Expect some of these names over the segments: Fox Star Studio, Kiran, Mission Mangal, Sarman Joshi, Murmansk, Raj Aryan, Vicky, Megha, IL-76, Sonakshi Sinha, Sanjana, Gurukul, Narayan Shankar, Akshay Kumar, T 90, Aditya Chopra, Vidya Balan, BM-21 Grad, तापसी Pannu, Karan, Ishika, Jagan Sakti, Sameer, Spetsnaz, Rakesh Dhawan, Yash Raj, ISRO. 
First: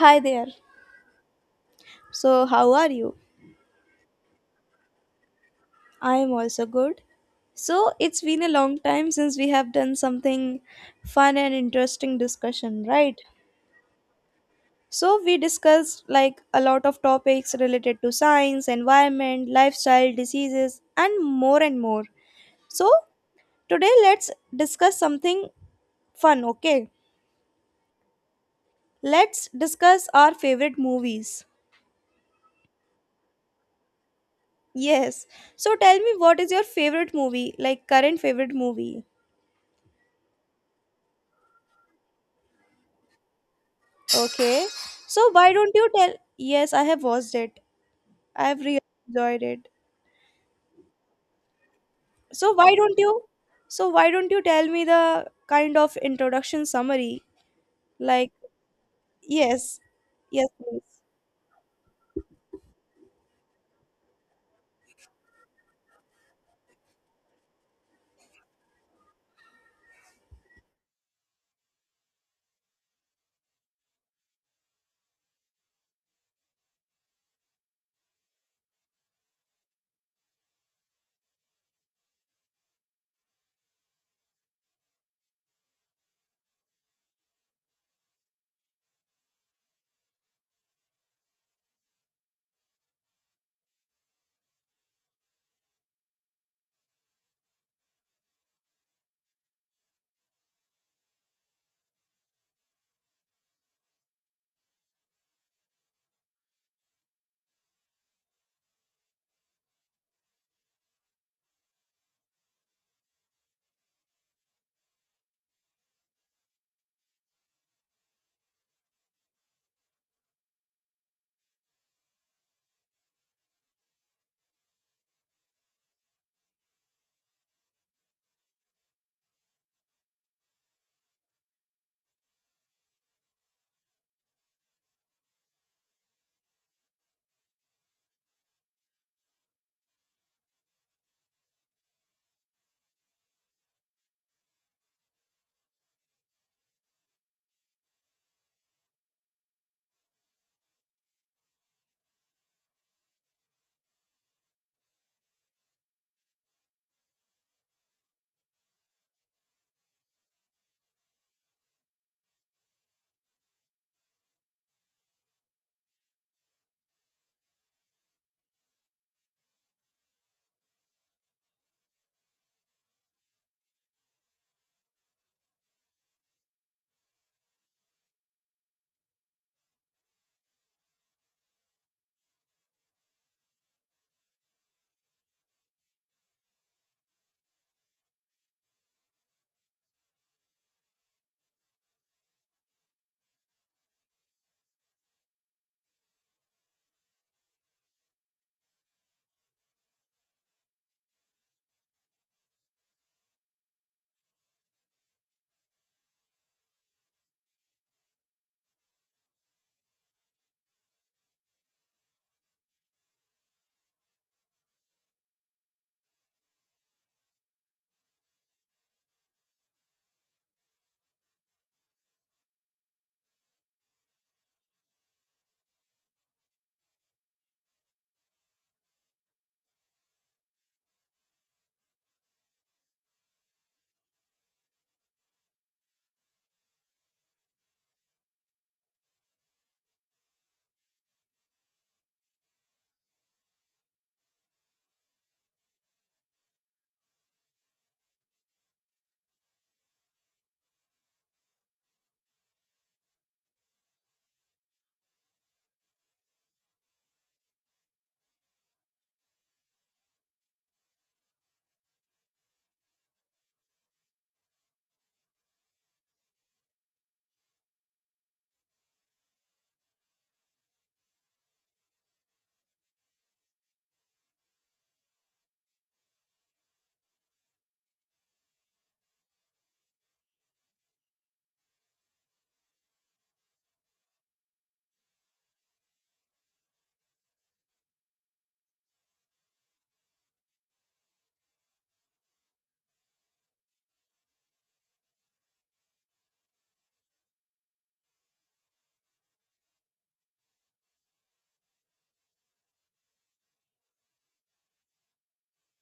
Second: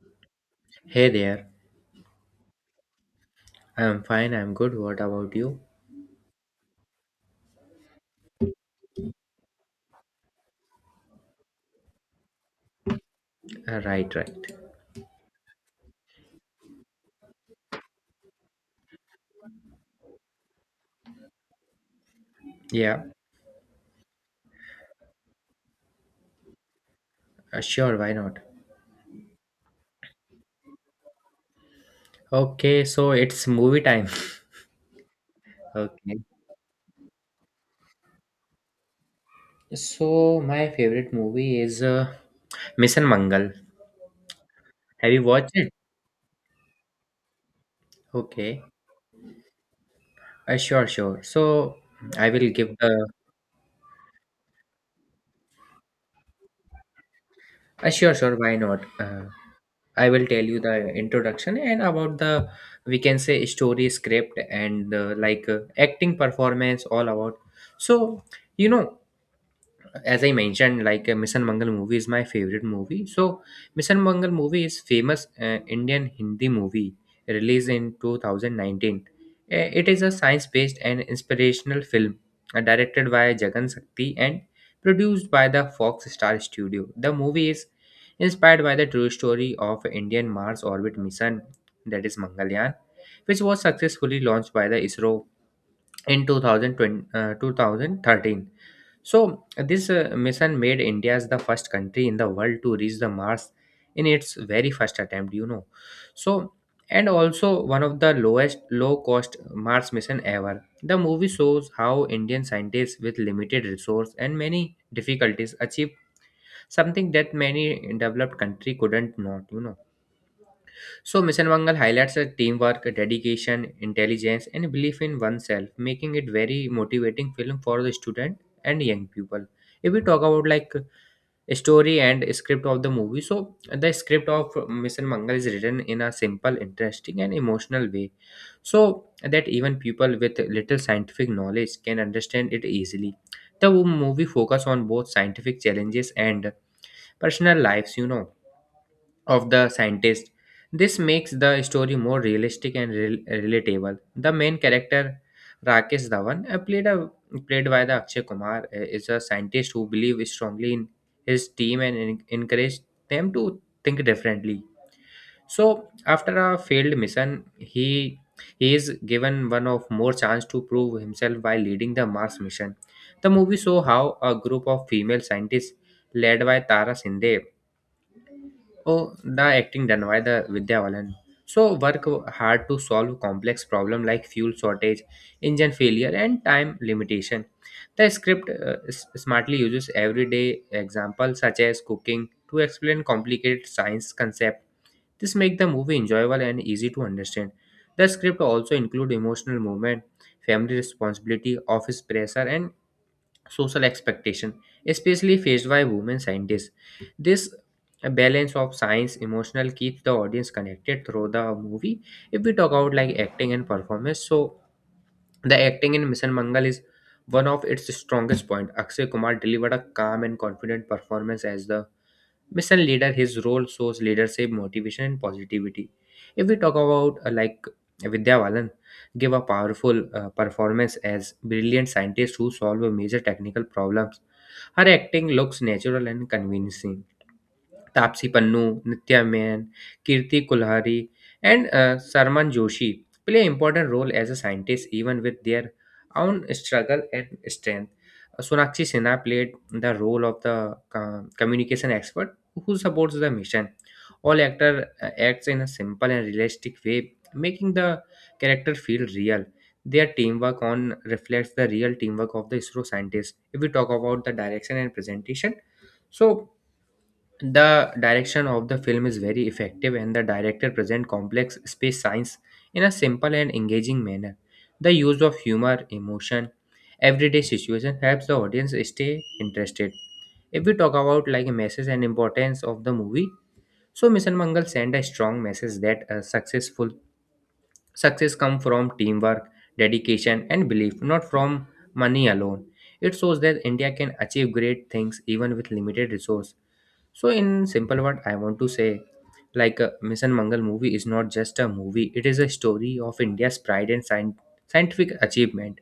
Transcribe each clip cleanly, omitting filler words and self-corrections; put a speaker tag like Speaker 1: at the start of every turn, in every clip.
Speaker 1: Hi there.
Speaker 2: Hey there.
Speaker 1: So, how are you?
Speaker 2: I'm fine, I'm good. What about you?
Speaker 1: I am also good. So, it's been a long time since we have done something fun and interesting discussion, right?
Speaker 2: Right, right.
Speaker 1: So, we discussed like a lot of topics related to science, environment, lifestyle, diseases, and more and more. So,
Speaker 2: Yeah,
Speaker 1: today let's discuss something fun, okay?
Speaker 2: sure, why not?
Speaker 1: Let's discuss our favorite movies.
Speaker 2: Okay, so it's movie time.
Speaker 1: Yes. So, tell me
Speaker 2: Okay.
Speaker 1: what is your favorite movie, like current favorite movie?
Speaker 2: So, my favorite movie is Mission Mangal.
Speaker 1: Okay.
Speaker 2: Have you
Speaker 1: So
Speaker 2: watched
Speaker 1: why don't
Speaker 2: it?
Speaker 1: you tell? Yes, I have watched it. I have
Speaker 2: Okay.
Speaker 1: really enjoyed it.
Speaker 2: Sure, sure. So, I will
Speaker 1: So why
Speaker 2: give
Speaker 1: don't
Speaker 2: the.
Speaker 1: you? So why don't you tell me the kind of introduction summary?
Speaker 2: Sure,
Speaker 1: Like
Speaker 2: sure, why not?
Speaker 1: yes,
Speaker 2: I will tell
Speaker 1: yes,
Speaker 2: you
Speaker 1: please.
Speaker 2: the introduction and about the we can say, story, script, and acting performance, all about. So, you know, as I mentioned, Mission Mangal movie is my favorite movie. So Mission Mangal movie is famous Indian Hindi movie released in 2019. It is a science-based and inspirational film directed by Jagan Sakti and produced by the Fox Star Studio. The movie is inspired by the true story of Indian Mars orbit mission, that is Mangalyaan, which was successfully launched by the ISRO in 2013. So, this mission made India as the first country in the world to reach the Mars in its very first attempt, So, and also one of the lowest low cost Mars mission ever. The movie shows how Indian scientists with limited resource and many difficulties achieved something that many developed country couldn't not, So, Mission Mangal highlights a teamwork, dedication, intelligence, and belief in oneself, making it very motivating film for the student and young people. If we talk about like story and script of the movie, so the script of Mission Mangal is written in a simple, interesting, and emotional way, so that even people with little scientific knowledge can understand it easily. The movie focus on both scientific challenges and personal lives, of the scientist. This makes the story more realistic and relatable. The main character, Rakesh Dhawan, played by the Akshay Kumar, is a scientist who believes strongly in his team and encouraged them to think differently. So, after a failed mission, he is given one of more chance to prove himself by leading the Mars mission. The movie show how a group of female scientists led by Tara Sinde. Oh, the acting done by the Vidya Balan. So work hard to solve complex problem like fuel shortage, engine failure, and time limitation. The script smartly uses everyday examples such as cooking to explain complicated science concept. This makes the movie enjoyable and easy to understand. The script also include emotional movement, family responsibility, office pressure, and social expectation, especially faced by women scientists. This balance of science emotional keeps the audience connected through the movie. If we talk about like acting and performance, so the acting in Mission Mangal is one of its strongest point. Akshay Kumar delivered a calm and confident performance as the Mission leader, his role shows leadership, motivation, and positivity. If we talk about like Vidya Balan, give a powerful performance as brilliant scientist who solve major technical problems. Her acting looks natural and convincing. तापसी Pannu, Nitya Menon, Kirti Kulhari, and Sarman Joshi play important role as a scientist even with their own struggle and strength. Sonakshi Sinha played the role of the communication expert who supports the mission. All actor acts in a simple and realistic way, making the character feel real. Their teamwork on reflects the real teamwork of the ISRO scientists. If we talk about the direction and presentation, so the direction of the film is very effective and the director presents complex space science in a simple and engaging manner. The use of humor, emotion, everyday situation helps the audience stay interested. If we talk about like a message and importance of the movie, so Mission Mangal sent a strong message that a successful success come from teamwork, dedication and belief, not from money alone. It shows that India can achieve great things even with limited resource. So, in simple word, I want to say, like a Mission Mangal movie is not just a movie; it is a story of India's pride and scientific achievement.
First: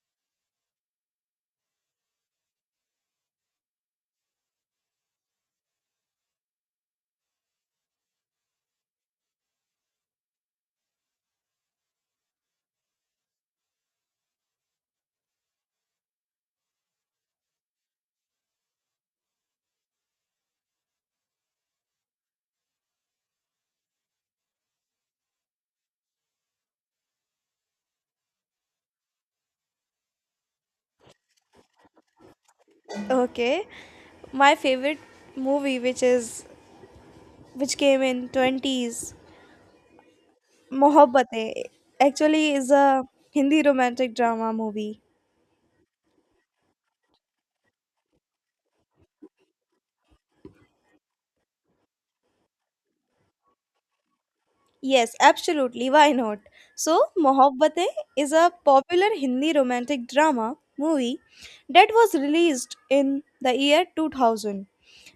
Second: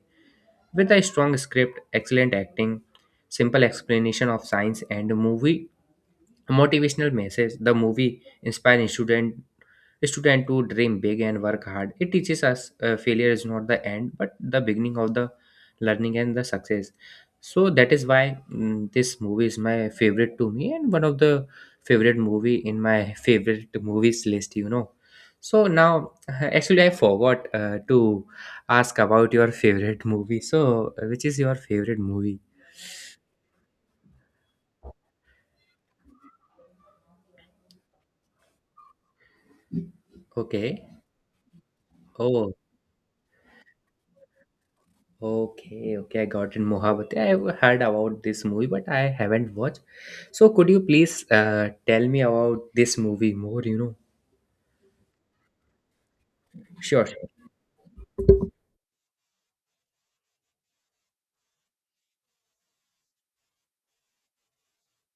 Speaker 2: With a strong script, excellent acting, simple explanation of science, and a movie motivational message, the movie inspires students student to dream big and work hard. It teaches us failure is not the end, but the beginning of the learning and the success. So that is why this movie is my favorite to me and one of the favorite movie in my favorite movies list. So now, actually, I forgot to ask about your favorite movie. So, which is your favorite movie?
Speaker 1: Okay. My favorite movie, which is which came in twenties,
Speaker 2: Okay.
Speaker 1: Mohabbatein, actually
Speaker 2: Oh,
Speaker 1: is a Hindi romantic drama movie.
Speaker 2: okay, okay. I got it. Mohabbat. I heard about this movie, but I haven't watched. So could you please tell me about this movie more,
Speaker 1: Yes, absolutely. Why not? So,
Speaker 2: Sure, sure.
Speaker 1: Mohabbatein is a popular Hindi romantic drama movie that was released in the year 2000.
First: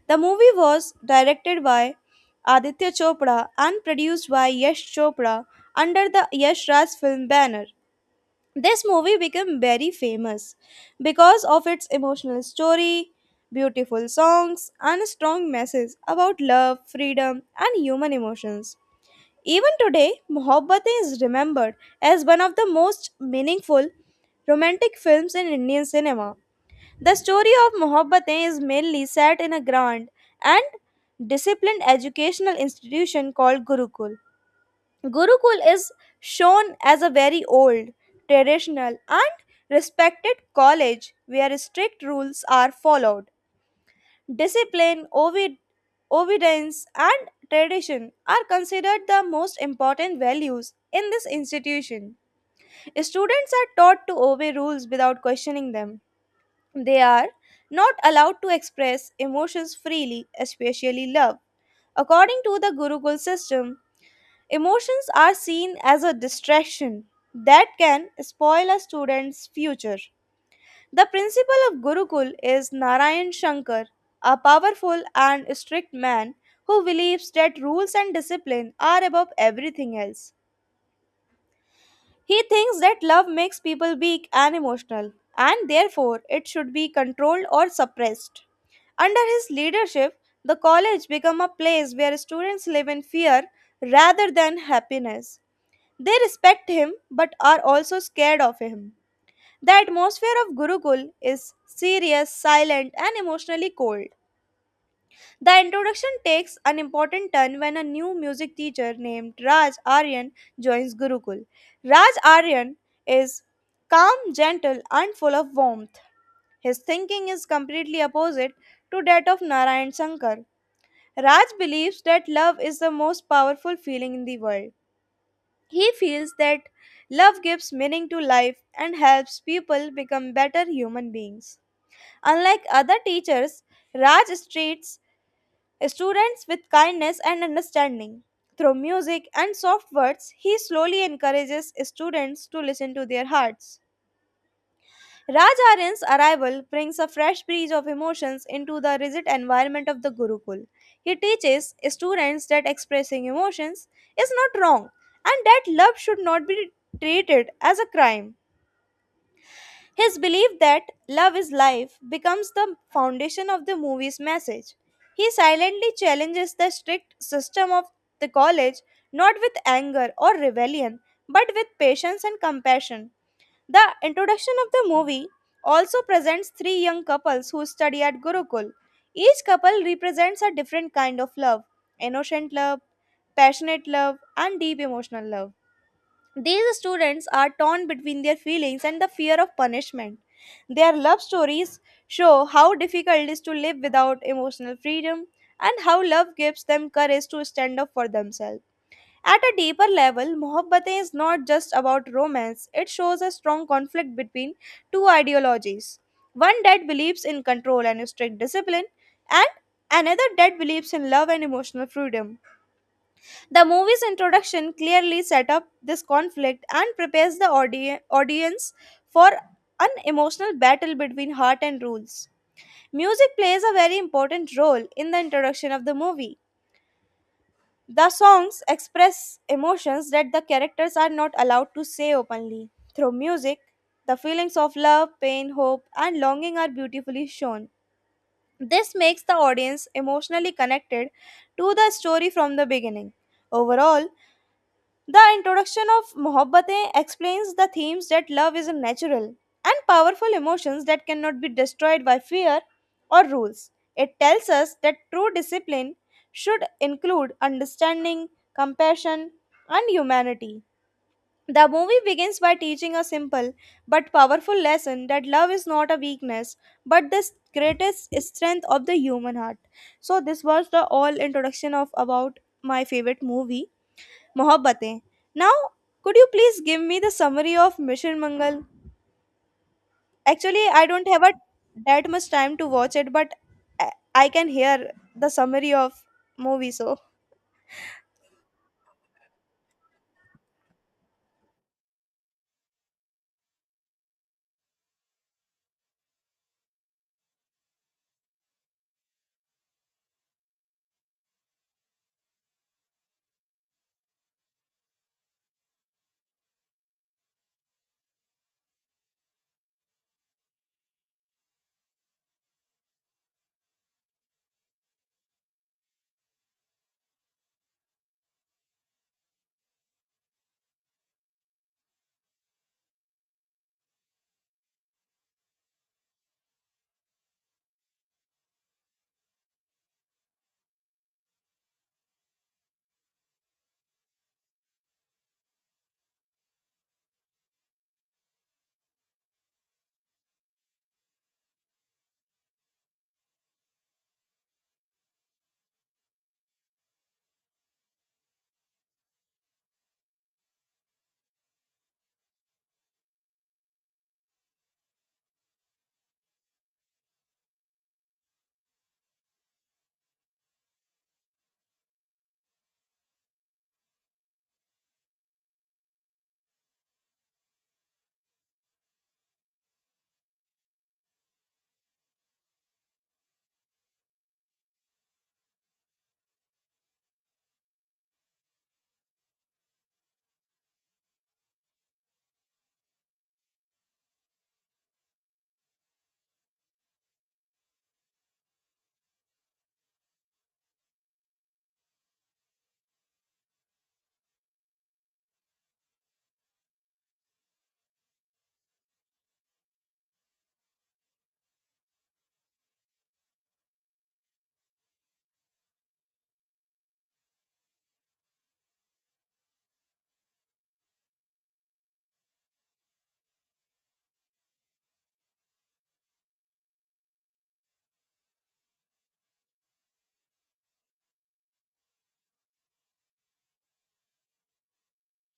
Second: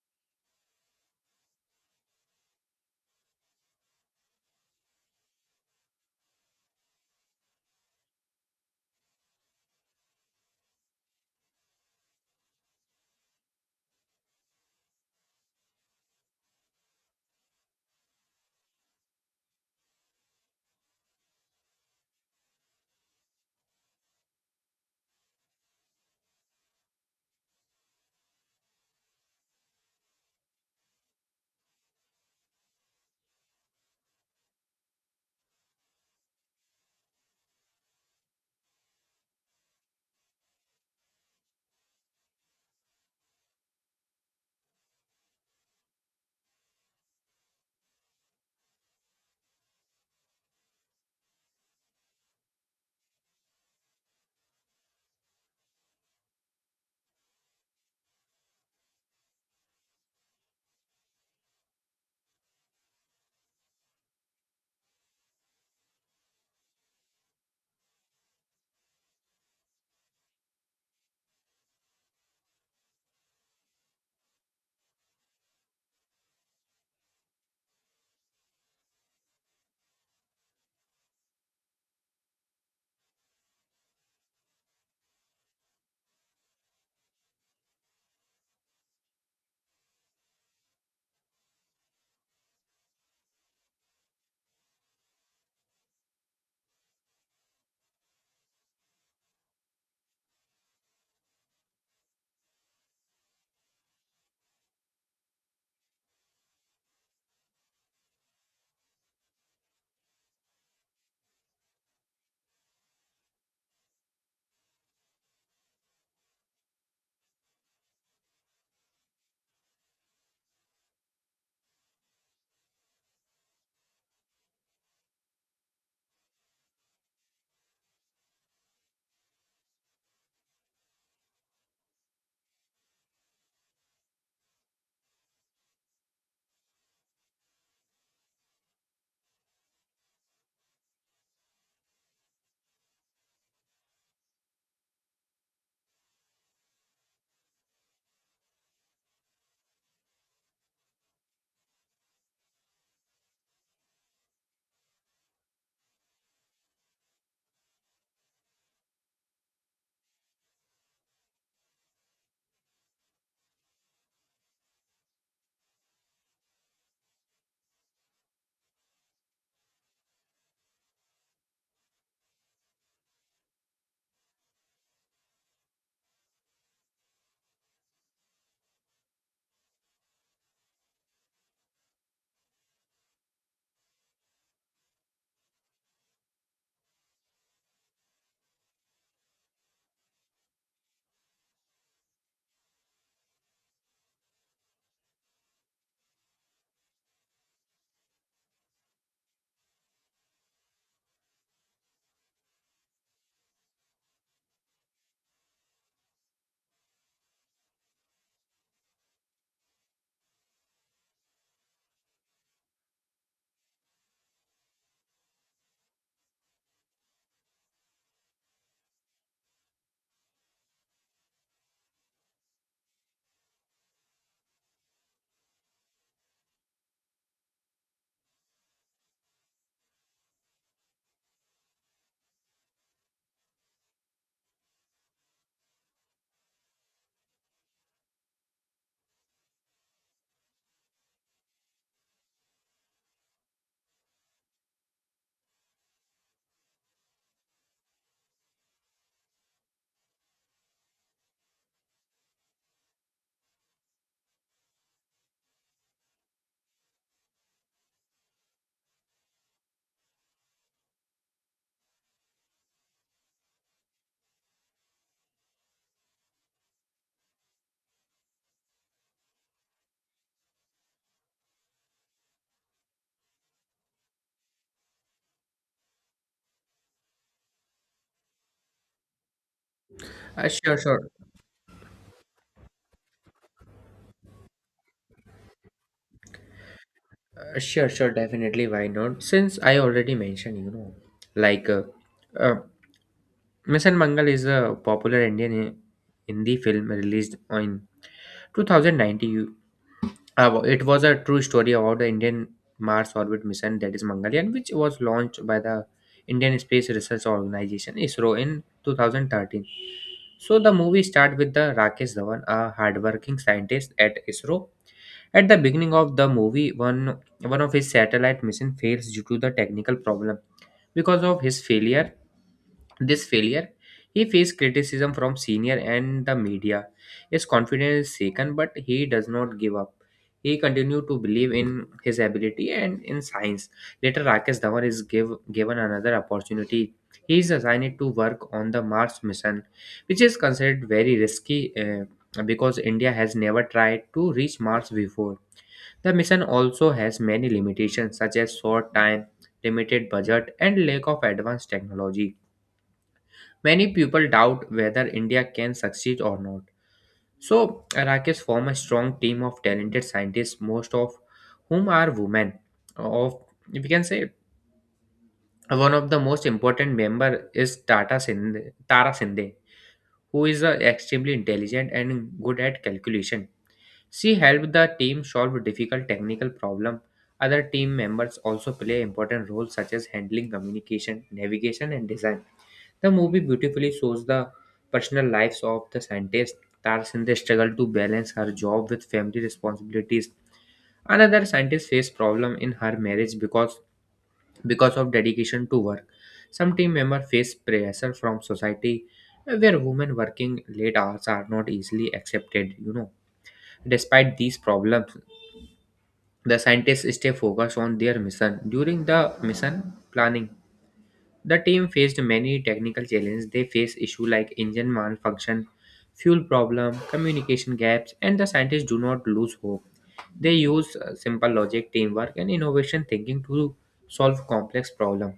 Speaker 1: The movie was directed by Aditya Chopra and produced by Yash Chopra under the Yash Raj film banner. This movie became very famous because of its emotional story, beautiful songs, and strong message about love, freedom, and human emotions. Even today, Mohabbatein is remembered as one of the most meaningful romantic films in Indian cinema. The story of Mohabbatein is mainly set in a grand and disciplined educational institution called Gurukul. Gurukul is shown as a very old, traditional, and respected college where strict rules are followed. Discipline, obedience, and tradition are considered the most important values in this institution. Students are taught to obey rules without questioning them. They are not allowed to express emotions freely, especially love. According to the Gurukul system, emotions are seen as a distraction that can spoil a student's future. The principal of Gurukul is Narayan Shankar, a powerful and strict man who believes that rules and discipline are above everything else. He thinks that love makes people weak and emotional, and therefore it should be controlled or suppressed. Under his leadership, the college became a place where students live in fear rather than happiness. They respect him but are also scared of him. The atmosphere of Gurukul is serious, silent, and emotionally cold. The introduction takes an important turn when a new music teacher named Raj Aryan joins Gurukul. Raj Aryan is calm, gentle, and full of warmth. His thinking is completely opposite to that of Narayan Shankar. Raj believes that love is the most powerful feeling in the world. He feels that love gives meaning to life and helps people become better human beings. Unlike other teachers, Raj treats students with kindness and understanding. Through music and soft words, he slowly encourages students to listen to their hearts. Raj Aryan's arrival brings a fresh breeze of emotions into the rigid environment of the Gurukul. He teaches students that expressing emotions is not wrong and that love should not be treated as a crime. His belief that love is life becomes the foundation of the movie's message. He silently challenges the strict system of the college not with anger or rebellion but with patience and compassion. The introduction of the movie also presents three young couples who study at Gurukul. Each couple represents a different kind of love innocent love, passionate love, and deep emotional love. These students are torn between their feelings and the fear of punishment. Their love stories show how difficult it is to live without emotional freedom and how love gives them courage to stand up for themselves. At a deeper level, Mohabbatein is not just about romance, it shows a strong conflict between two ideologies. One that believes in control and strict discipline, and another that believes in love and emotional freedom. The movie's introduction clearly set up this conflict and prepares the audience for an emotional battle between heart and rules. Music plays a very important role in the introduction of the movie. The songs express emotions that the characters are not allowed to say openly. Through music, the feelings of love, pain, hope, and longing are beautifully shown. This makes the audience emotionally connected to the story from the beginning. Overall, the introduction of Mohabbatein explains the themes that love is a natural and powerful emotions that cannot be destroyed by fear or rules. It tells us that true discipline should include understanding, compassion, and humanity. The movie begins by teaching a simple but powerful lesson that love is not a weakness but the greatest strength of the human heart. So this was the all introduction of about my favorite movie Mohabbatein. Now, could you please give me the summary of Mission Mangal?
Speaker 2: Uh,
Speaker 1: Actually,
Speaker 2: sure,
Speaker 1: I don't
Speaker 2: sure.
Speaker 1: have a, that much time to watch it, but I can hear the summary of movie. So,
Speaker 2: Sure, definitely, why not? Since I already mentioned, like uh, uh, Mission Mangal is a popular Indian Hindi film released in 2019. It was a true story about the Indian Mars orbit mission, that is Mangalyaan, which was launched by the Indian Space Research Organization (ISRO) in 2013. So the movie starts with the Rakesh Dhawan, a hardworking scientist at ISRO. At the beginning of the movie, one of his satellite mission fails due to the technical problem. Because of his failure, this failure, he faced criticism from senior and the media. His confidence is shaken, but he does not give up. He continued to believe in his ability and in science. Later, Rakesh Dhawan is given another opportunity. He is assigned to work on the Mars mission, which is considered very risky because India has never tried to reach Mars before. The mission also has many limitations, such as short time, limited budget, and lack of advanced technology. Many people doubt whether India can succeed or not. So, Rakesh form a strong team of talented scientists, most of whom are women. Of if you can say one of the most important member is Tara Sinde, who is extremely intelligent and good at calculation. She helped the team solve difficult technical problem. Other team members also play important roles such as handling communication, navigation, and design. The movie beautifully shows the personal lives of the scientists. Tarsinde struggled to balance her job with family responsibilities. Another scientist faced problem in her marriage because of dedication to work. Some team members face pressure from society where women working late hours are not easily accepted, Despite these problems, the scientists stay focused on their mission during the mission planning. The team faced many technical challenges. They faced issues like engine malfunction, fuel problem, communication gaps, and the scientists do not lose hope. They use simple logic, teamwork, and innovation thinking to solve complex problems.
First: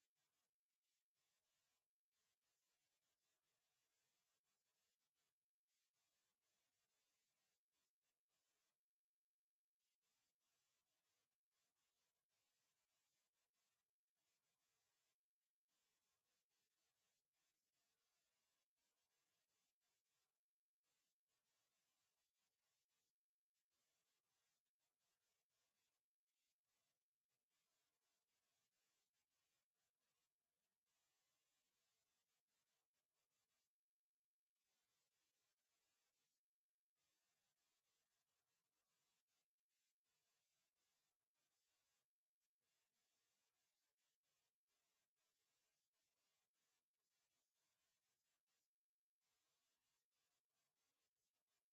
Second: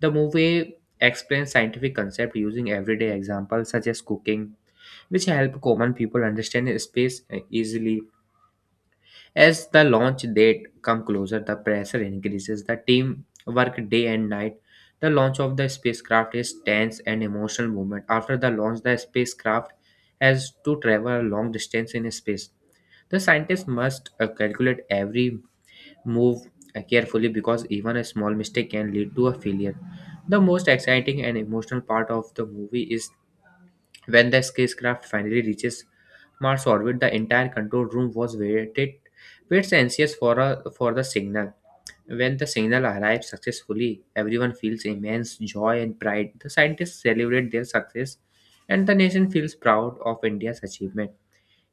Speaker 2: The movie explains scientific concepts using everyday examples such as cooking, which help common people understand space easily. As the launch date come closer, the pressure increases. The team work day and night. The launch of the spacecraft is tense and emotional moment. After the launch, the spacecraft has to travel a long distance in space. The scientists must calculate every move carefully because even a small mistake can lead to a failure. The most exciting and emotional part of the movie is when the spacecraft finally reaches Mars orbit, the entire control room waits anxious for the signal. When the signal arrives successfully, everyone feels immense joy and pride. The scientists celebrate their success, and the nation feels proud of India's achievement.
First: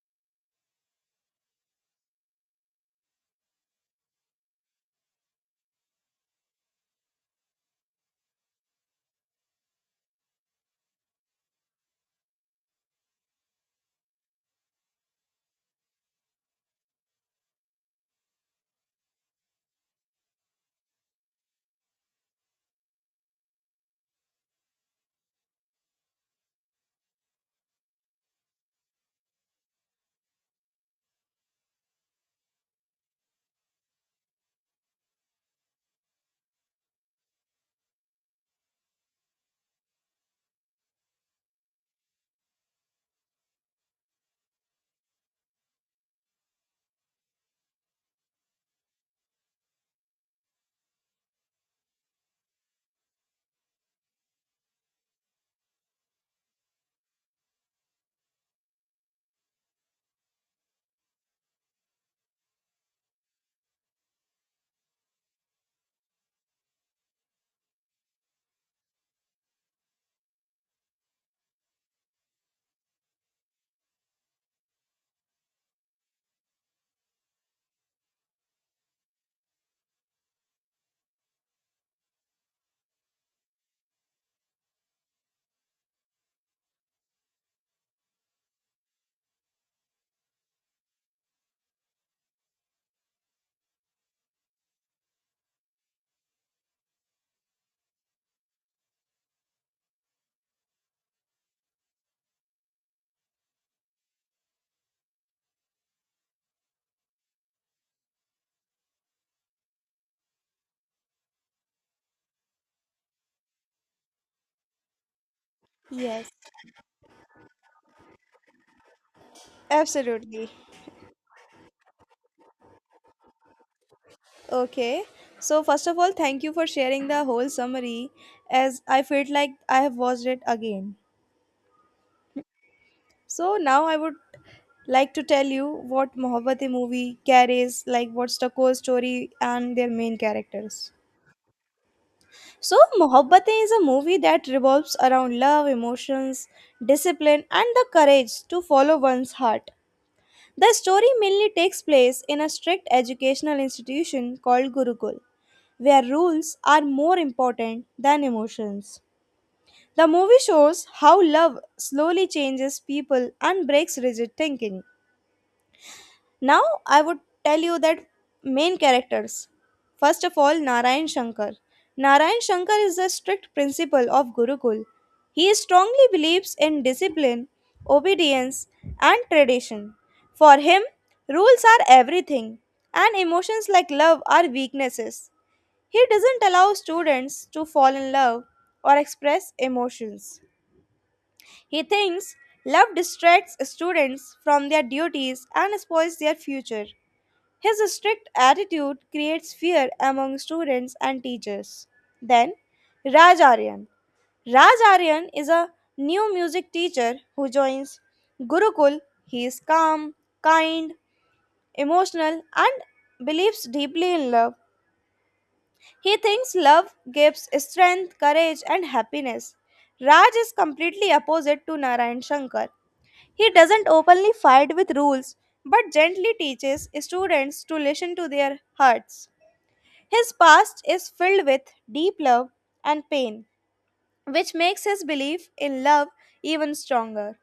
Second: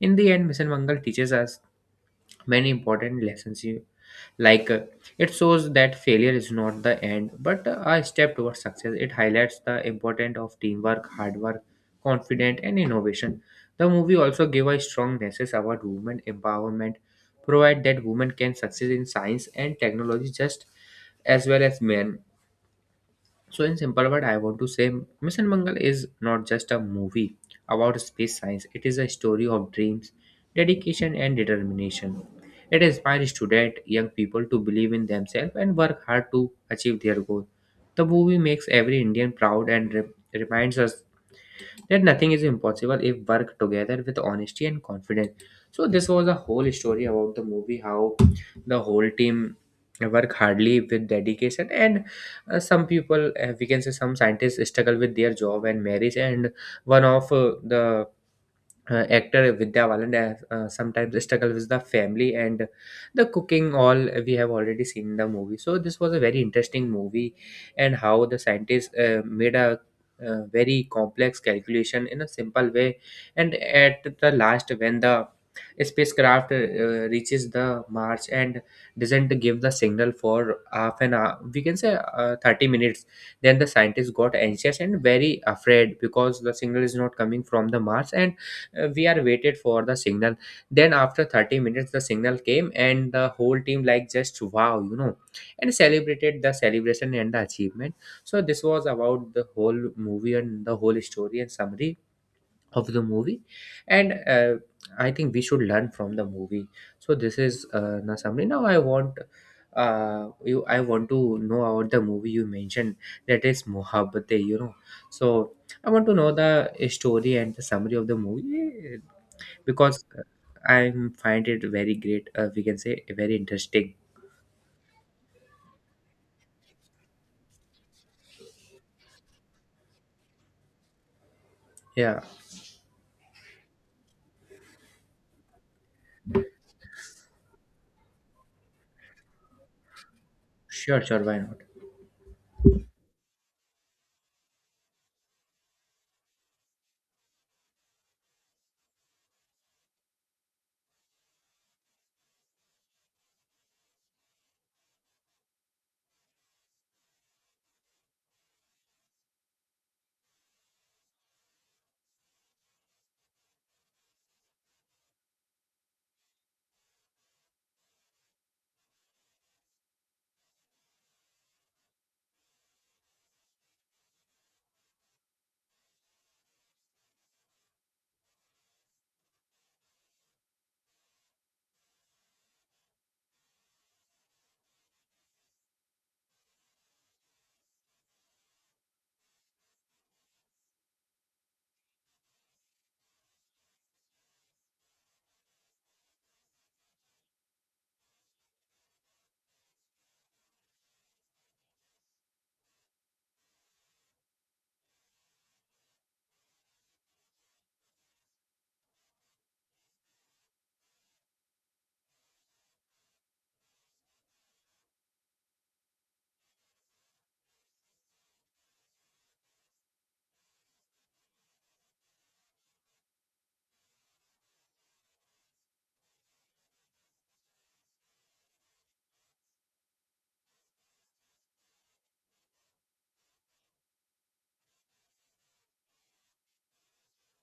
Speaker 2: In the end, Mission Mangal teaches us many important lessons like it shows that failure is not the end but a step towards success. It highlights the importance of teamwork, hard work, confidence and innovation. The movie also gave a strong message about women empowerment, provide that women can succeed in science and technology just as well as men. So, in simple word, I want to say Mission Mangal is not just a movie about space science, it is a story of dreams, dedication, and determination. It inspires students, young people to believe in themselves and work hard to achieve their goal. The movie makes every Indian proud and reminds us that nothing is impossible if work together with honesty and confidence. So this was a whole story about the movie, how the whole team work hardly with dedication, and some people, we can say some scientists struggle with their job and marriage, and one of the actor Vidya Balan has, sometimes struggle with the family and the cooking, all we have already seen in the movie. So this was a very interesting movie, and how the scientists made a very complex calculation in a simple way. And at the last, when the spacecraft reaches the Mars and doesn't give the signal for half an hour, we can say 30 minutes, then the scientists got anxious and very afraid because the signal is not coming from the Mars, and we are waited for the signal. Then after 30 minutes the signal came and the whole team like just wow, and celebrated the celebration and the achievement. So this was about the whole movie and the whole story and summary of the movie. And I think we should learn from the movie. So this is the summary. Now I want you I want to know about the movie you mentioned, that is Mohabbate, so I want to
Speaker 1: yes,
Speaker 2: know the story and the summary of the movie, because
Speaker 1: absolutely.
Speaker 2: I find it very great. We can say very interesting.
Speaker 1: Okay. So, first of all, thank you for sharing the whole summary, as I felt like I have watched it again.
Speaker 2: Yeah,
Speaker 1: So now I would like to tell you what Mohabbatein movie carries, like what's the core story and their main characters.
Speaker 2: sure, sure. Why not?
Speaker 1: So, Mohabbatein is a movie that revolves around love, emotions, discipline, and the courage to follow one's heart. The story mainly takes place in a strict educational institution called Gurukul, where rules are more important than emotions. The movie shows how love slowly changes people and breaks rigid thinking. Now I would tell you that main characters. First of all, Narayan Shankar. Narayan Shankar is a strict principal of Gurukul. He strongly believes in discipline, obedience, and tradition. For him, rules are everything, and emotions like love are weaknesses. He doesn't allow students to fall in love or express emotions. He thinks love distracts students from their duties and spoils their future. His strict attitude creates fear among students and teachers. Then, Raj Aryan. Raj Aryan is a new music teacher who joins Gurukul. He is calm, kind, emotional, and believes deeply in love. He thinks love gives strength, courage, and happiness. Raj is completely opposite to Narayan Shankar. He doesn't openly fight with rules but gently teaches students to listen to their hearts. His past is filled with deep love and pain, which makes his belief in love even stronger.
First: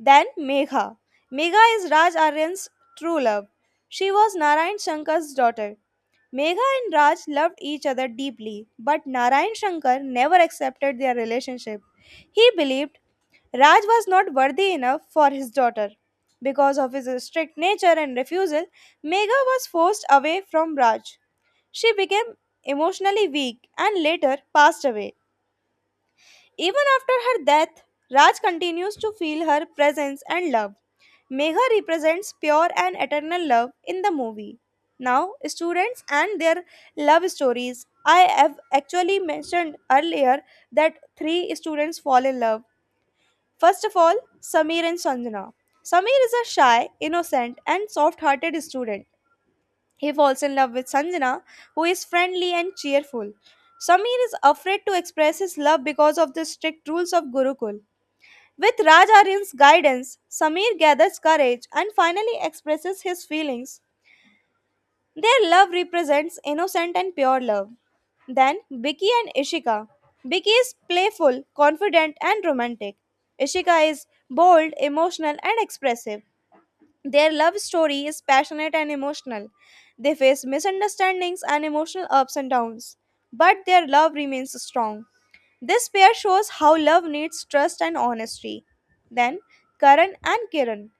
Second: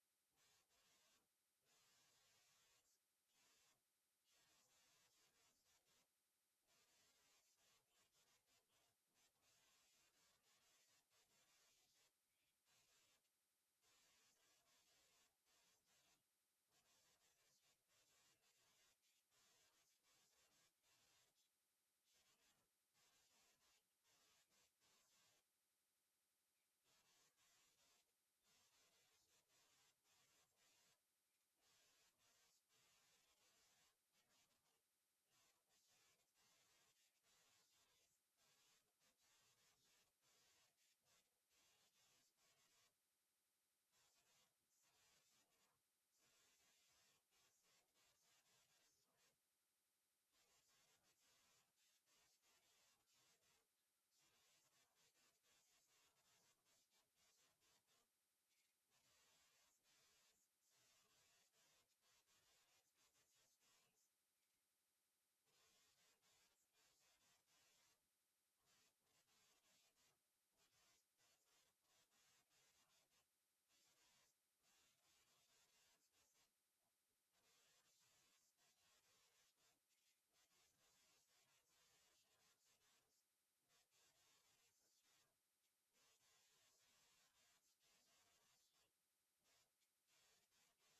Speaker 1: Then Megha. Megha is Raj Aryan's true love. She was Narayan Shankar's daughter. Megha and Raj loved each other deeply, but Narayan Shankar never accepted their relationship. He believed Raj was not worthy enough for his daughter. Because of his strict nature and refusal, Megha was forced away from Raj. She became emotionally weak and later passed away. Even after her death, Raj continues to feel her presence and love. Megha represents pure and eternal love in the movie. Now, students and their love stories. I have actually mentioned earlier that three students fall in love. First of all, Sameer and Sanjana. Sameer is a shy, innocent, and soft hearted student. He falls in love with Sanjana, who is friendly and cheerful. Samir is afraid to express his love because of the strict rules of Gurukul. With Raj Aryan's guidance, Samir gathers courage and finally expresses his feelings. Their love represents innocent and pure love. Then Vicky and Ishika. Vicky is playful, confident, and romantic. Ishika is bold, emotional, and expressive. Their love story is passionate and emotional. They face misunderstandings and emotional ups and downs, but their love remains strong. This pair shows how love needs trust and honesty. Then, Karan and Kiran.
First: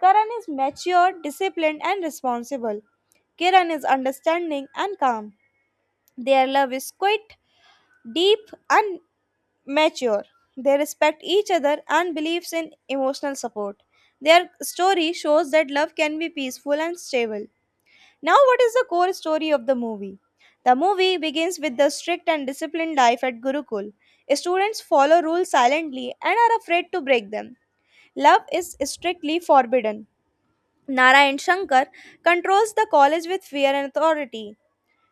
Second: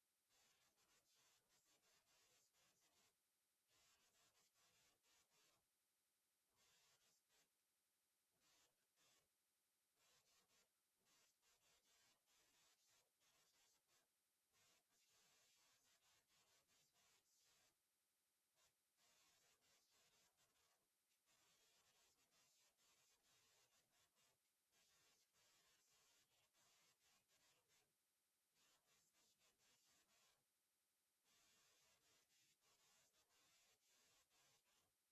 Speaker 1: Karan is mature, disciplined, and responsible. Kiran is understanding and calm. Their love is quiet, deep, and mature. They respect each other and believes in emotional support. Their story shows that love can be peaceful and stable. Now what is the core story of the movie? The movie begins with the strict and disciplined life at Gurukul. Students follow rules silently and are afraid to break them. Love is strictly forbidden. Narayan Shankar controls the college with fear and authority.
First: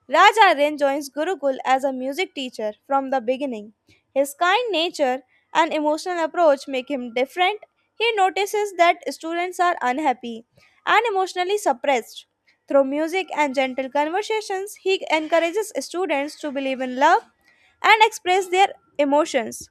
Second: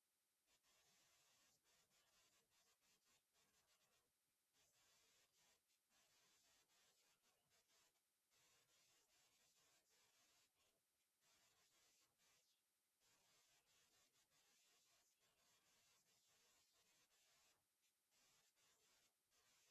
Speaker 1: Raj Aryan joins Gurukul as a music teacher from the beginning. His kind nature and emotional approach make him different. He notices that students are unhappy and emotionally suppressed. Through music and gentle conversations, he encourages students to believe in love and express their emotions.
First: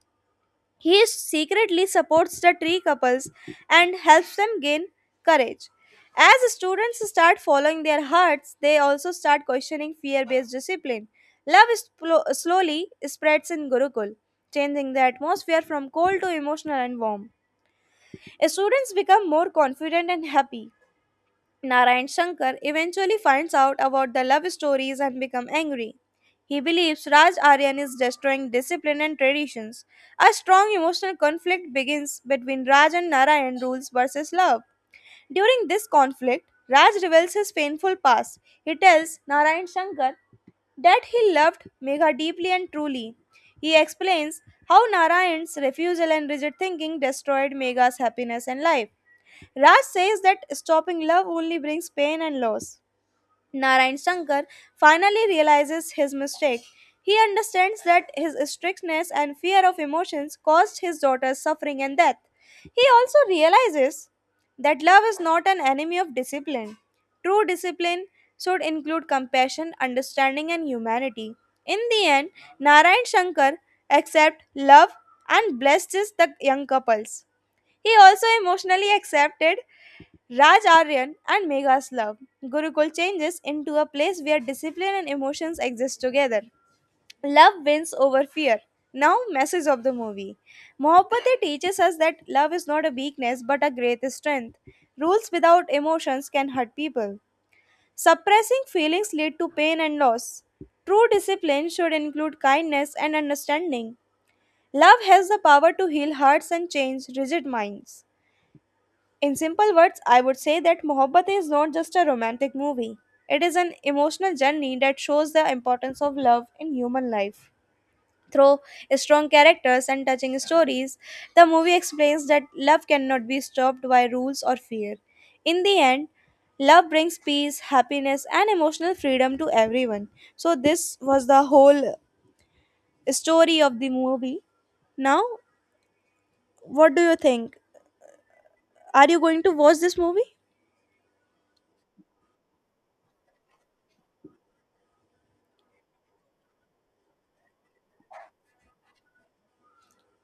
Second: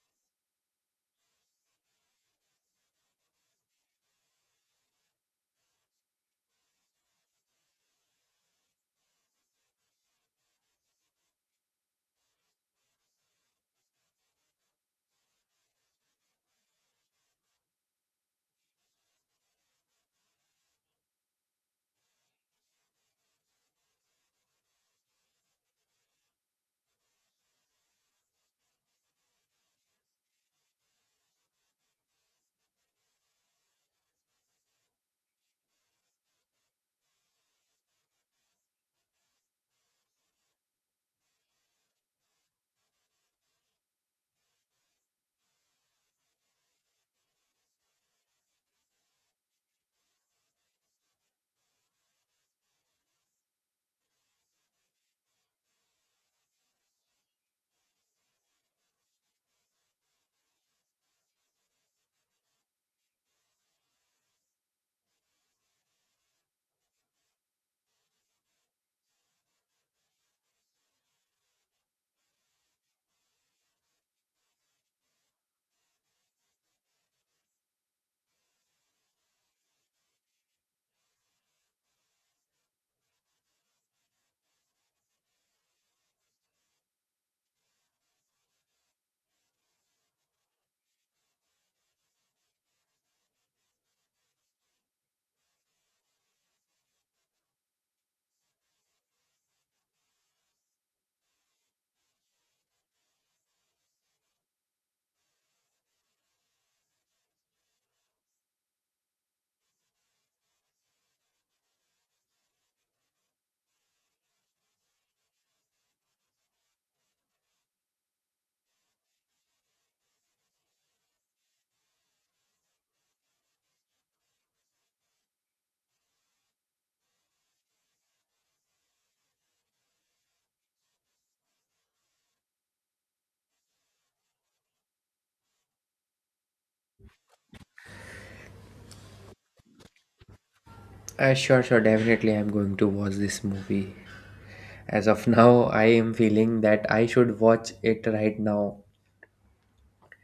Speaker 1: He secretly supports the tree couples and helps them gain courage. As students start following their hearts, they also start questioning fear based discipline. Love is slowly spreads in Gurukul, changing the atmosphere from cold to emotional and warm. Students become more confident and happy. Narayan Shankar eventually finds out about the love stories and becomes angry. He believes Raj Aryan is destroying discipline and traditions. A strong emotional conflict begins between Raj and Narayan rules versus love. During this conflict, Raj reveals his painful past. He tells Narayan Shankar that he loved Megha deeply and truly. He explains how Narayan's refusal and rigid thinking destroyed Megha's happiness and life. Raj says that stopping love only brings pain and loss. Narayan Shankar finally realizes his mistake. He understands that his strictness and fear of emotions caused his daughter's suffering and death. He also realizes that love is not an enemy of discipline. True discipline should include compassion, understanding, and humanity. In the end, Narayan Shankar accepts love and blesses the young couples. He also emotionally accepted Raj Aryan and Megha's love. Gurukul changes into a place where discipline and emotions exist together. Love wins over fear. Now, message of the movie. Mohabbate teaches us that love is not a weakness but a great strength. Rules without emotions can hurt people. Suppressing feelings lead to pain and loss. True discipline should include kindness and understanding. Love has the power to heal hearts and change rigid minds. In simple words, I would say that Mohabbat is not just a romantic movie. It is an emotional journey that shows the importance of love in human life. Through strong characters and touching stories, the movie explains that love cannot be stopped by rules or fear. In the end, love brings peace, happiness, and emotional freedom to everyone. So, this was the whole story of the movie. Now, what do you think? Are you going to watch this movie?
Speaker 2: Sure, sure. Definitely, I'm going to watch this movie. As of now, I am feeling that I should watch it right now.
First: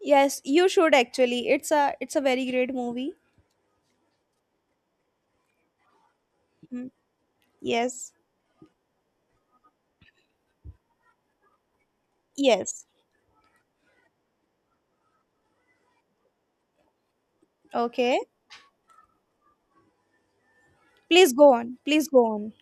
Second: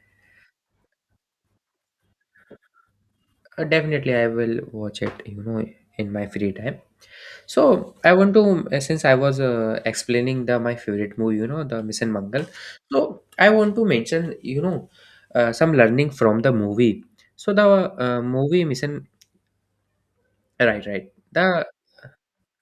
Speaker 1: Yes, you should actually. It's a very great movie.
Speaker 2: Definitely, I will watch it. In my free time. So
Speaker 1: Yes.
Speaker 2: I want to, since I was explaining the my favorite movie, the Mission Mangal.
Speaker 1: Yes.
Speaker 2: So I want to mention, some learning from the movie. So the
Speaker 1: Okay.
Speaker 2: movie Mission. Right, right.
Speaker 1: Please go
Speaker 2: The
Speaker 1: on. Please go on.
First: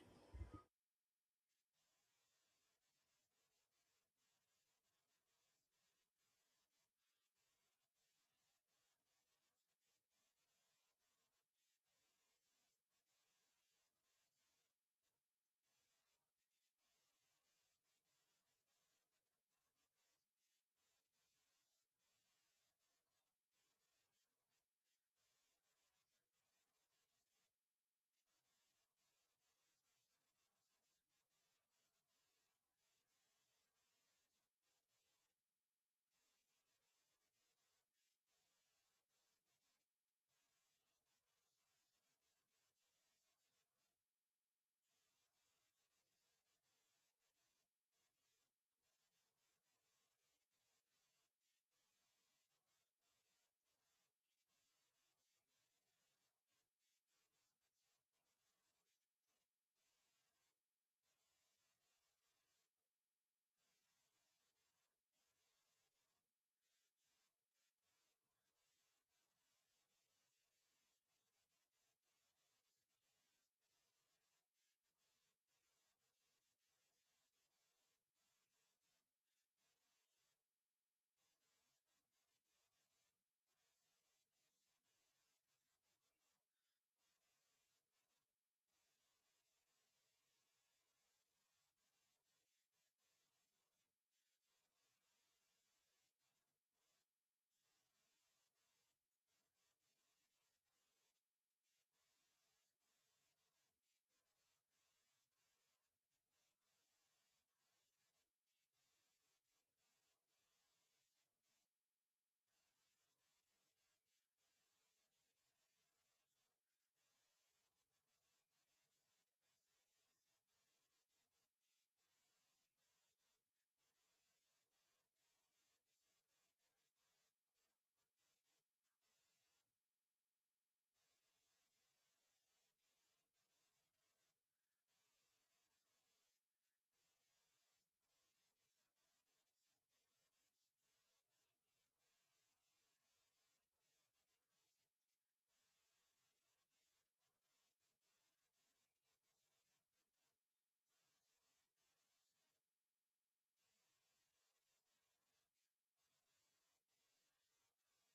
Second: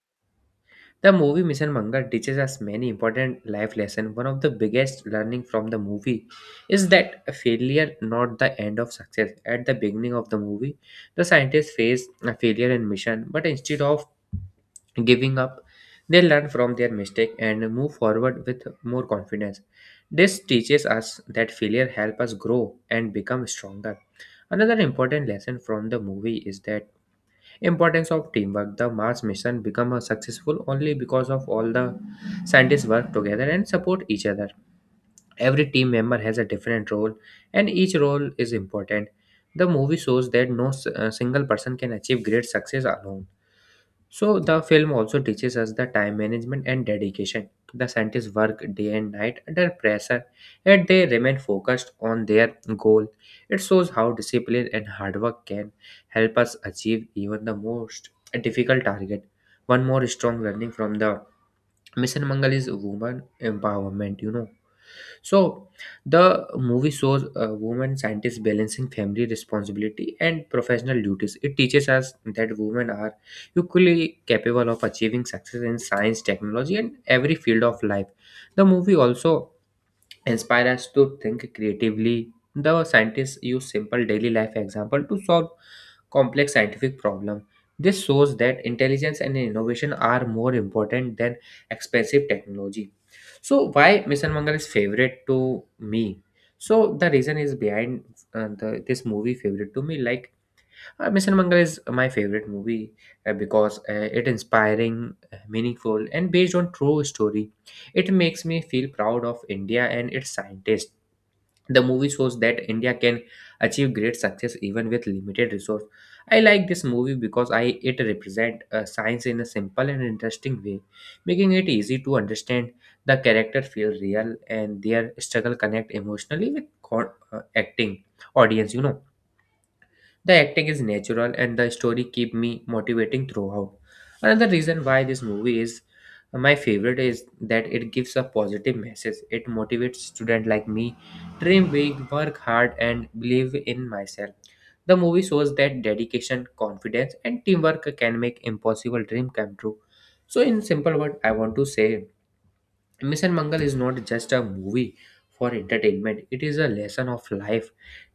Speaker 2: the movie Mission Manga teaches us many important life lessons. One of the biggest learning from the movie is that failure not the end of success. At the beginning of the movie, the scientists face a failure in mission, but instead of giving up, they learn from their mistake and move forward with more confidence. This teaches us that failure help us grow and become stronger. Another important lesson from the movie is that importance of teamwork. The Mars mission became a successful only because of all the scientists work together and support each other. Every team member has a different role, and each role is important. The movie shows that no single person can achieve great success alone. So the film also teaches us the time management and dedication. The scientists work day and night under pressure, yet they remain focused on their goal. It shows how discipline and hard work can help us achieve even the most difficult target. One more strong learning from the Mission Mangal is woman empowerment, So the movie shows a woman scientist balancing family responsibility and professional duties. It teaches us that women are equally capable of achieving success in science, technology, and every field of life. The movie also inspires us to think creatively. The scientists use simple daily life example to solve complex scientific problem. This shows that intelligence and innovation are more important than expensive technology. So why Mission Mangal is favorite to me? So the reason is behind this movie favorite to me. Like Mission Mangal is my favorite movie because it inspiring, meaningful, and based on true story. It makes me feel proud of India and its scientists. The movie shows that India can achieve great success even with limited resource. I like this movie because I, it represent science in a simple and interesting way, making it easy to understand. The character feel real and their struggle connect emotionally with acting audience, the acting is natural and the story keep me motivating throughout. Another reason why this movie is my favorite is that it gives a positive message. It motivates students like me, dream big, work hard, and believe in myself. The movie shows that dedication, confidence, and teamwork can make impossible dream come true. So in simple word I want to say Mission Mangal is not just a movie for entertainment, it is a lesson of life,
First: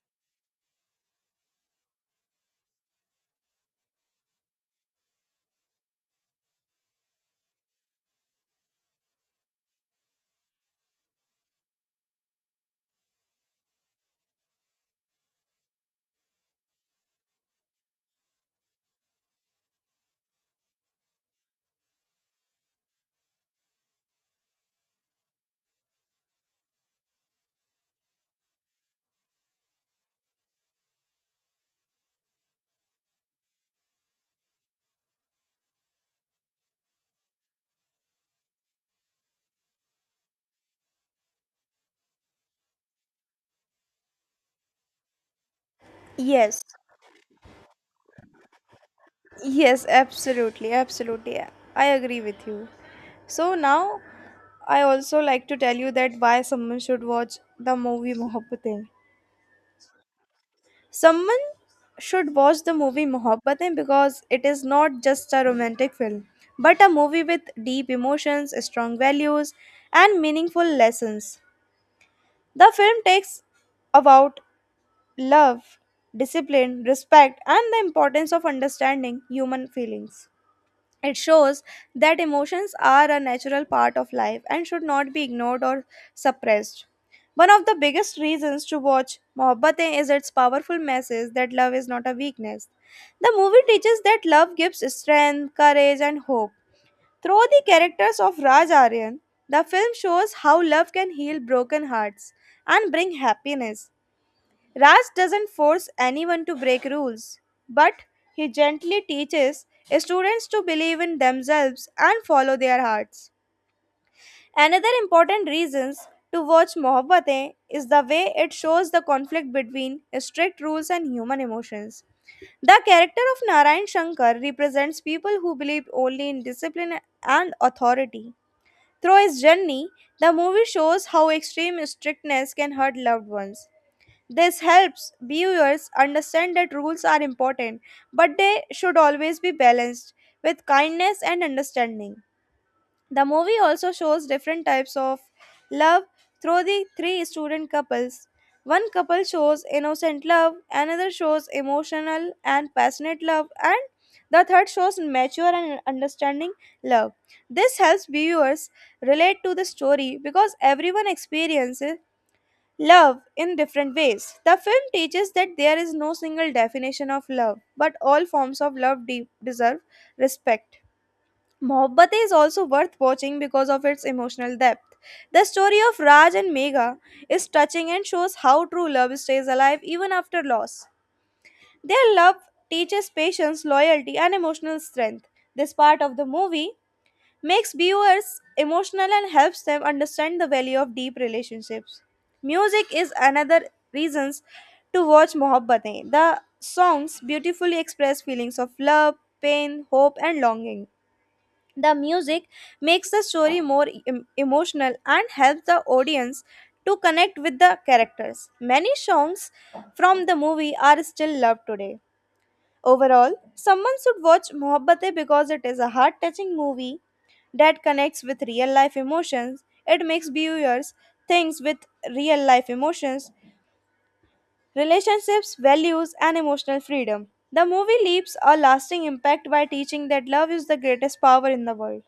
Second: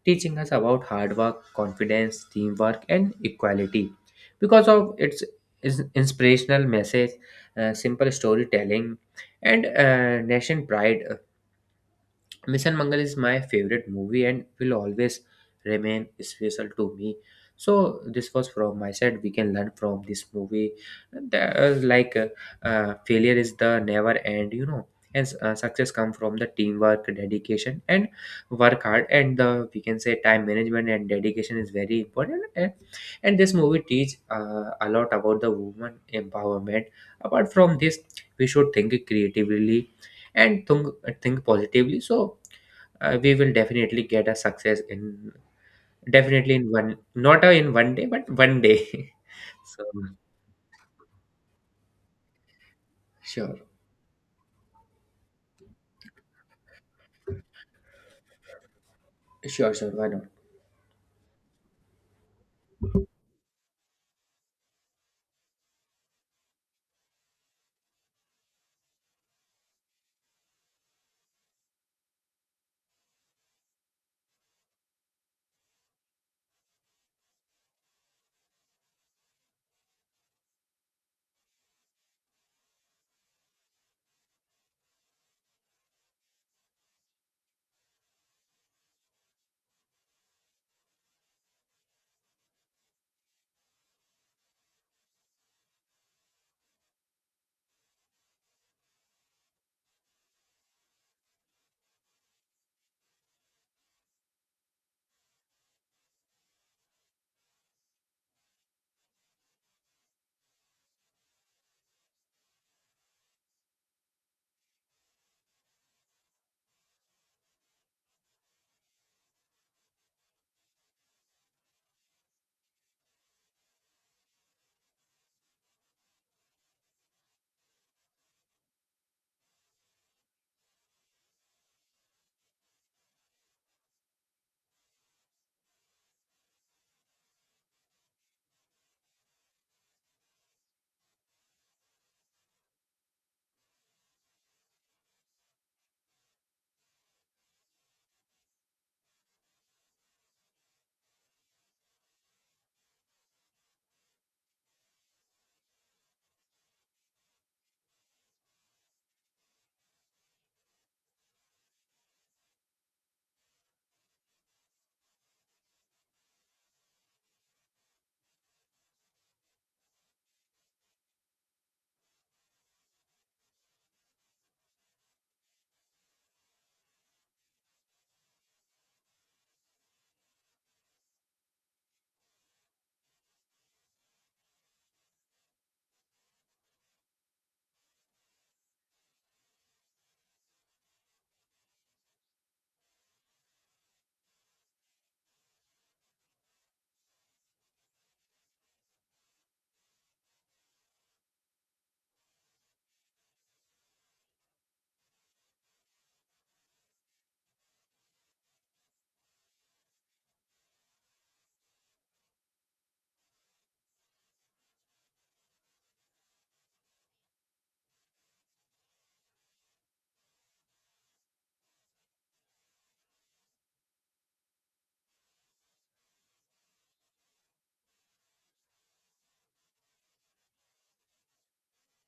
Speaker 2: teaching us about hard work, confidence, teamwork, and equality. Because of its inspirational message, simple storytelling, and nation pride, Mission Mangal is my favorite movie and will always remain special to me. So this was from my side. We can learn from this movie. There is like failure is the never end, and success come from the teamwork, dedication, and work hard. And the we can say time management and dedication is very important. And this movie teach a lot about the woman empowerment. Apart from this, we should think creatively and think positively. So we will definitely get a success in definitely
Speaker 1: Yes.
Speaker 2: in one, not a, in one day, but one day so.
Speaker 1: Yes, absolutely. Absolutely. I agree with you. So
Speaker 2: Sure,
Speaker 1: now I also like to tell you that why someone should watch the movie Mohabbatein.
Speaker 2: sure, sure. Why not?
Speaker 1: Someone should watch the movie Mohabbatein because it is not just a romantic film, but a movie with deep emotions, strong values, and meaningful lessons. The film takes about love, discipline, respect, and the importance of understanding human feelings. It shows that emotions are a natural part of life and should not be ignored or suppressed. One of the biggest reasons to watch Mohabbatein is its powerful message that love is not a weakness. The movie teaches that love gives strength, courage, and hope through the characters of Raj Aryan, the film shows how love can heal broken hearts and bring happiness. Raj doesn't force anyone to break rules, but he gently teaches students to believe in themselves and follow their hearts. Another important reason to watch Mohabbatein is the way it shows the conflict between strict rules and human emotions. The character of Narayan Shankar represents people who believe only in discipline and authority. Through his journey, the movie shows how extreme strictness can hurt loved ones. This helps viewers understand that rules are important, but they should always be balanced with kindness and understanding. The movie also shows different types of love through the three student couples. One couple shows innocent love, another shows emotional and passionate love, and the third shows mature and understanding love. This helps viewers relate to the story because everyone experiences love in different ways. The film teaches that there is no single definition of love, but all forms of love deserve respect. Mohabbatein is also worth watching because of its emotional depth. The story of Raj and Megha is touching and shows how true love stays alive even after loss. Their love teaches patience, loyalty, and emotional strength. This part of the movie makes viewers emotional and helps them understand the value of deep relationships. Music is another reason to watch Mohabbatein. The songs beautifully express feelings of love, pain, hope, and longing. The music makes the story more emotional and helps the audience to connect with the characters. Many songs from the movie are still loved today. Overall, someone should watch Mohabbate because it is a heart touching movie that connects with real life emotions. It makes viewers think with real life emotions, relationships, values, and emotional freedom. The movie leaves a lasting impact by teaching that love is the greatest power in the world.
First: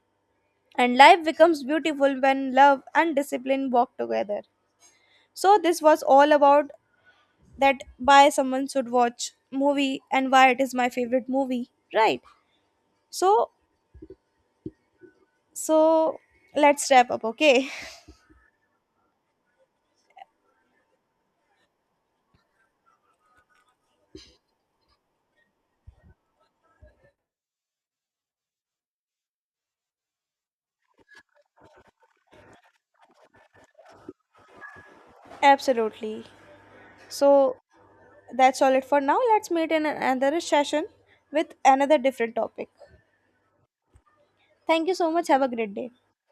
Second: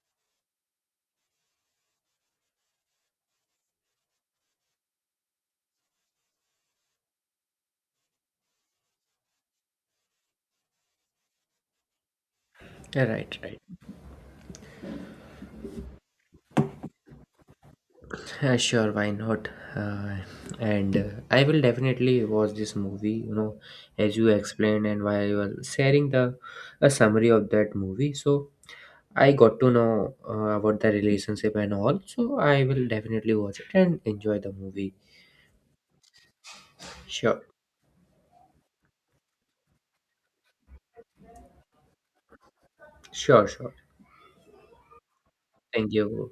Speaker 1: And life becomes beautiful when love and discipline walk together. So this was all about that why someone should watch movie and why it is my favorite movie, right?
Speaker 2: Yeah, right,
Speaker 1: So
Speaker 2: right.
Speaker 1: so let's wrap up, okay?
Speaker 2: Sure, why not. Uh, and I will definitely watch this movie, as you explained, and while you were sharing the a summary of that movie, so I got to know about the relationship and all. So I will definitely watch it and enjoy the movie.
Speaker 1: Absolutely.
Speaker 2: Sure,
Speaker 1: So that's all it for now. Let's meet in another session with another different topic.
Speaker 2: sure, sure.
Speaker 1: Thank you so much. Have a great day.
Speaker 2: Thank you.